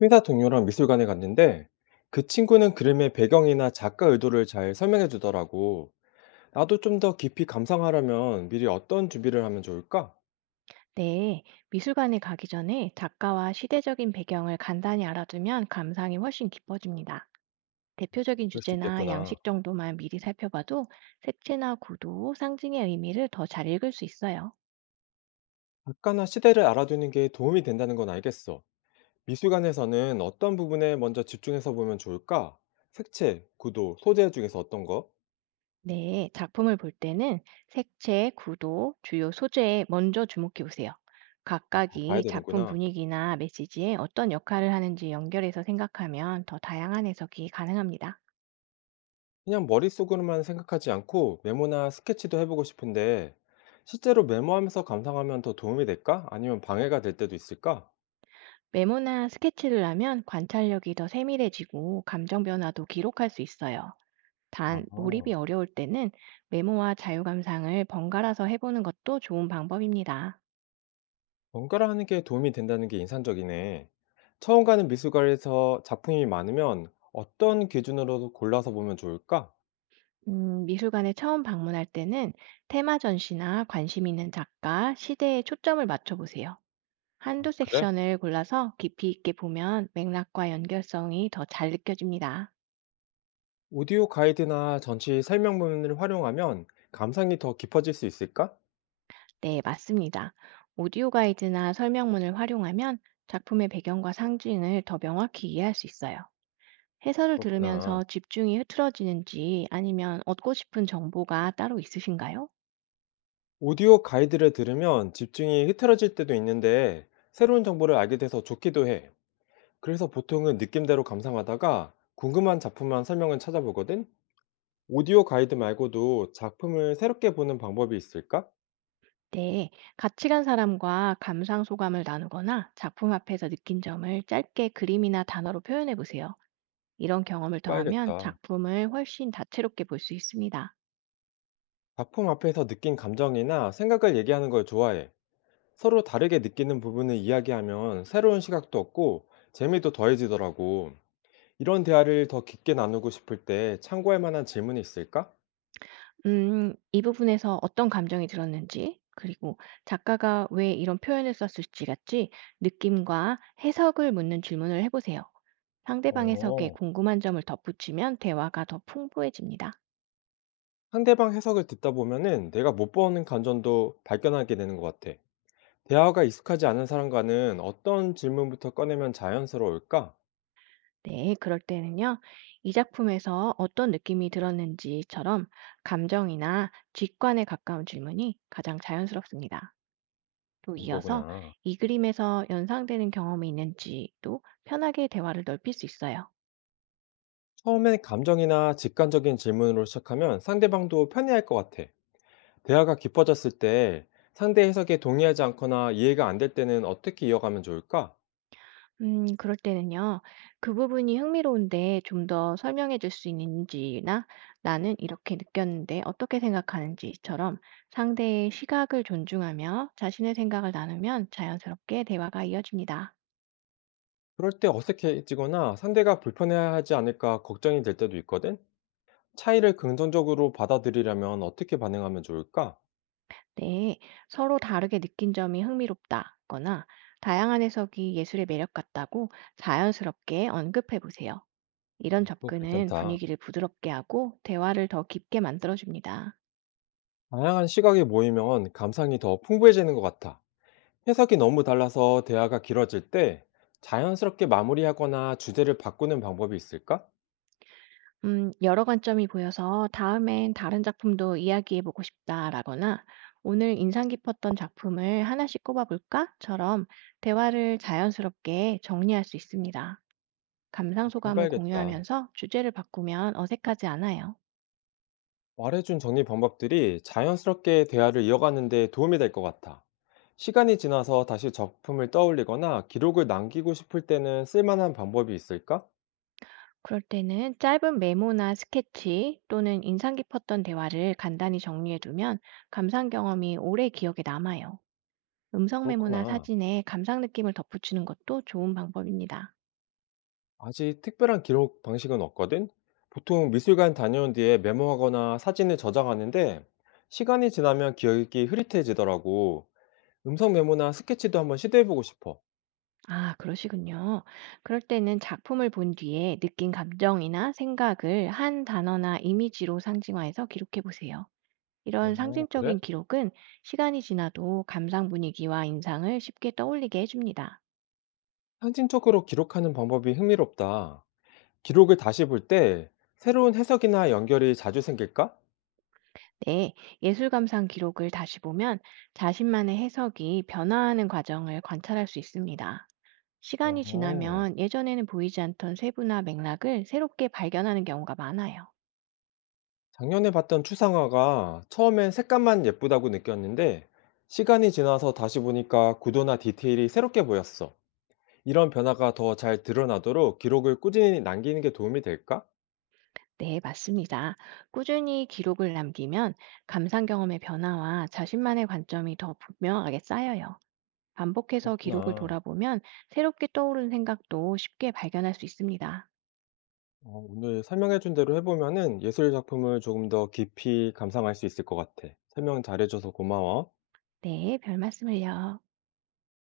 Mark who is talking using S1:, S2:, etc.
S1: 회사 동료랑 미술관에 갔는데 그 친구는 그림의 배경이나 작가 의도를 잘 설명해 주더라고. 나도 좀 더 깊이 감상하려면 미리 어떤 준비를 하면 좋을까?
S2: 네, 미술관에 가기 전에 작가와 시대적인 배경을 간단히 알아두면 감상이 훨씬 깊어집니다. 대표적인
S1: 그럴 수
S2: 주제나
S1: 있겠구나.
S2: 양식 정도만 미리 살펴봐도 색채나 구도, 상징의 의미를 더 잘 읽을 수 있어요.
S1: 작가나 시대를 알아두는 게 도움이 된다는 건 알겠어. 미술관에서는 어떤 부분에 먼저 집중해서 보면 좋을까? 색채, 구도, 소재 중에서 어떤 거?
S2: 네, 작품을 볼 때는 색채, 구도, 주요 소재에 먼저 주목해 보세요.
S1: 아, 다 봐야
S2: 각각이 작품
S1: 되는구나.
S2: 분위기나 메시지에 어떤 역할을 하는지 연결해서 생각하면 더 다양한 해석이 가능합니다.
S1: 그냥 머릿속으로만 생각하지 않고 메모나 스케치도 해보고 싶은데, 실제로 메모하면서 감상하면 더 도움이 될까? 아니면 방해가 될 때도 있을까?
S2: 메모나 스케치를 하면 관찰력이 더 세밀해지고 감정 변화도 기록할 수 있어요.
S1: 아,
S2: 단, 몰입이 어려울 때는 메모와 자유감상을 번갈아서 해보는 것도 좋은 방법입니다.
S1: 번갈아 하는 게 도움이 된다는 게 인상적이네. 처음 가는 미술관에서 작품이 많으면 어떤 기준으로 골라서 보면 좋을까?
S2: 미술관에 처음 방문할 때는 테마 전시나 관심 있는 작가, 시대에 초점을 맞춰보세요. 한두
S1: 그래?
S2: 섹션을 골라서 깊이 있게 보면 맥락과 연결성이 더 잘 느껴집니다.
S1: 오디오 가이드나 전시 설명문을 활용하면 감상이 더 깊어질 수 있을까?
S2: 네, 맞습니다. 오디오 가이드나 설명문을 활용하면 작품의 배경과 상징을 더 명확히 이해할 수 있어요. 해설을 들으면서
S1: 그렇구나.
S2: 집중이 흐트러지는지 아니면 얻고 싶은 정보가 따로 있으신가요?
S1: 오디오 가이드를 들으면 집중이 흐트러질 때도 있는데 새로운 정보를 알게 돼서 좋기도 해. 그래서 보통은 느낌대로 감상하다가 궁금한 작품만 설명을 찾아보거든? 오디오 가이드 말고도 작품을 새롭게 보는 방법이 있을까?
S2: 네, 같이 간 사람과 감상 소감을 나누거나 작품 앞에서 느낀 점을 짧게 그림이나 단어로 표현해 보세요. 이런 경험을 더하면
S1: 봐야겠다.
S2: 작품을 훨씬 다채롭게 볼 수 있습니다.
S1: 작품 앞에서 느낀 감정이나 생각을 얘기하는 걸 좋아해. 서로 다르게 느끼는 부분을 이야기하면 새로운 시각도 얻고 재미도 더해지더라고. 이런 대화를 더 깊게 나누고 싶을 때 참고할 만한 질문이 있을까?
S2: 이 부분에서 어떤 감정이 들었는지, 그리고 작가가 왜 이런 표현을 썼을지, 같이 느낌과 해석을 묻는 질문을 해 보세요. 상대방 해석에
S1: 어.
S2: 궁금한 점을 덧붙이면 대화가 더 풍부해집니다.
S1: 상대방 해석을 듣다 보면은 내가 못 보는 감정도 발견하게 되는 것 같아. 대화가 익숙하지 않은 사람과는 어떤 질문부터 꺼내면 자연스러울까?
S2: 네, 그럴 때는요. "이 작품에서 어떤 느낌이 들었는지?"처럼 감정이나 직관에 가까운 질문이 가장 자연스럽습니다. 또
S1: 그런
S2: 이어서
S1: 거구나.
S2: 이 그림에서 연상되는 경험이 있는지 또 편하게 대화를 넓힐 수 있어요.
S1: 처음엔 감정이나 직관적인 질문으로 시작하면 상대방도 편해할 것 같아. 대화가 깊어졌을 때 상대 해석에 동의하지 않거나 이해가 안 될 때는 어떻게 이어가면 좋을까?
S2: 그럴 때는요. 그 부분이 흥미로운데 좀 더 설명해 줄 수 있는지나 나는 이렇게 느꼈는데 어떻게 생각하는지처럼 상대의 시각을 존중하며 자신의 생각을 나누면 자연스럽게 대화가 이어집니다.
S1: 그럴 때 어색해지거나 상대가 불편해하지 않을까 걱정이 될 때도 있거든? 차이를 긍정적으로 받아들이려면 어떻게 반응하면 좋을까?
S2: 네, 서로 다르게 느낀 점이 흥미롭다거나 다양한 해석이 예술의 매력 같다고 자연스럽게 언급해 보세요. 이런
S1: 그거
S2: 접근은
S1: 괜찮다.
S2: 분위기를 부드럽게 하고 대화를 더 깊게 만들어줍니다.
S1: 다양한 시각이 모이면 감상이 더 풍부해지는 것 같아. 해석이 너무 달라서 대화가 길어질 때 자연스럽게 마무리하거나 주제를 바꾸는 방법이 있을까?
S2: 여러 관점이 보여서 다음엔 다른 작품도 이야기해보고 싶다라거나 오늘 인상 깊었던 작품을 하나씩 꼽아볼까?처럼 대화를 자연스럽게 정리할 수 있습니다. 감상
S1: 렇게
S2: 소감을
S1: 해봐야겠다.
S2: 공유하면서 주제를 바꾸면 어색하지 않아요.
S1: 말해준 정리 방법들이 자연스럽게 대화를 이어가는 데 도움이 될 것 같아. 시간이 지나서 다시 작품을 떠올리거나 기록을 남기고 싶을 때는 쓸만한 방법이 있을까?
S2: 그럴 때는 짧은 메모나 스케치 또는 인상 깊었던 대화를 간단히 정리해두면 감상 경험이 오래 기억에 남아요. 음성 메모나
S1: 그렇구나.
S2: 사진에 감상 느낌을 덧붙이는 것도 좋은 방법입니다.
S1: 아직 특별한 기록 방식은 없거든? 보통 미술관 다녀온 뒤에 메모하거나 사진을 저장하는데 시간이 지나면 기억이 흐릿해지더라고. 음성 메모나 스케치도 한번 시도해보고 싶어.
S2: 아, 그러시군요. 그럴 때는 작품을 본 뒤에 느낀 감정이나 생각을 한 단어나 이미지로 상징화해서 기록해 보세요. 이런
S1: 어,
S2: 상징적인
S1: 그래?
S2: 기록은 시간이 지나도 감상 분위기와 인상을 쉽게 떠올리게 해줍니다.
S1: 상징적으로 기록하는 방법이 흥미롭다. 기록을 다시 볼 때 새로운 해석이나 연결이 자주 생길까?
S2: 네, 예술 감상 기록을 다시 보면 자신만의 해석이 변화하는 과정을 관찰할 수 있습니다. 시간이
S1: 어.
S2: 지나면 예전에는 보이지 않던 세부나 맥락을 새롭게 발견하는 경우가 많아요.
S1: 작년에 봤던 추상화가 처음엔 색감만 예쁘다고 느꼈는데 시간이 지나서 다시 보니까 구도나 디테일이 새롭게 보였어. 이런 변화가 더 잘 드러나도록 기록을 꾸준히 남기는 게 도움이 될까?
S2: 네, 맞습니다. 꾸준히 기록을 남기면 감상 경험의 변화와 자신만의 관점이 더 분명하게 쌓여요. 반복해서 기록을
S1: 그렇구나.
S2: 돌아보면 새롭게 떠오른 생각도 쉽게 발견할 수 있습니다.
S1: 어, 오늘 설명해준 대로 해보면은 예술 작품을 조금 더 깊이 감상할 수 있을 것 같아. 설명 잘해줘서 고마워.
S2: 네, 별 말씀을요.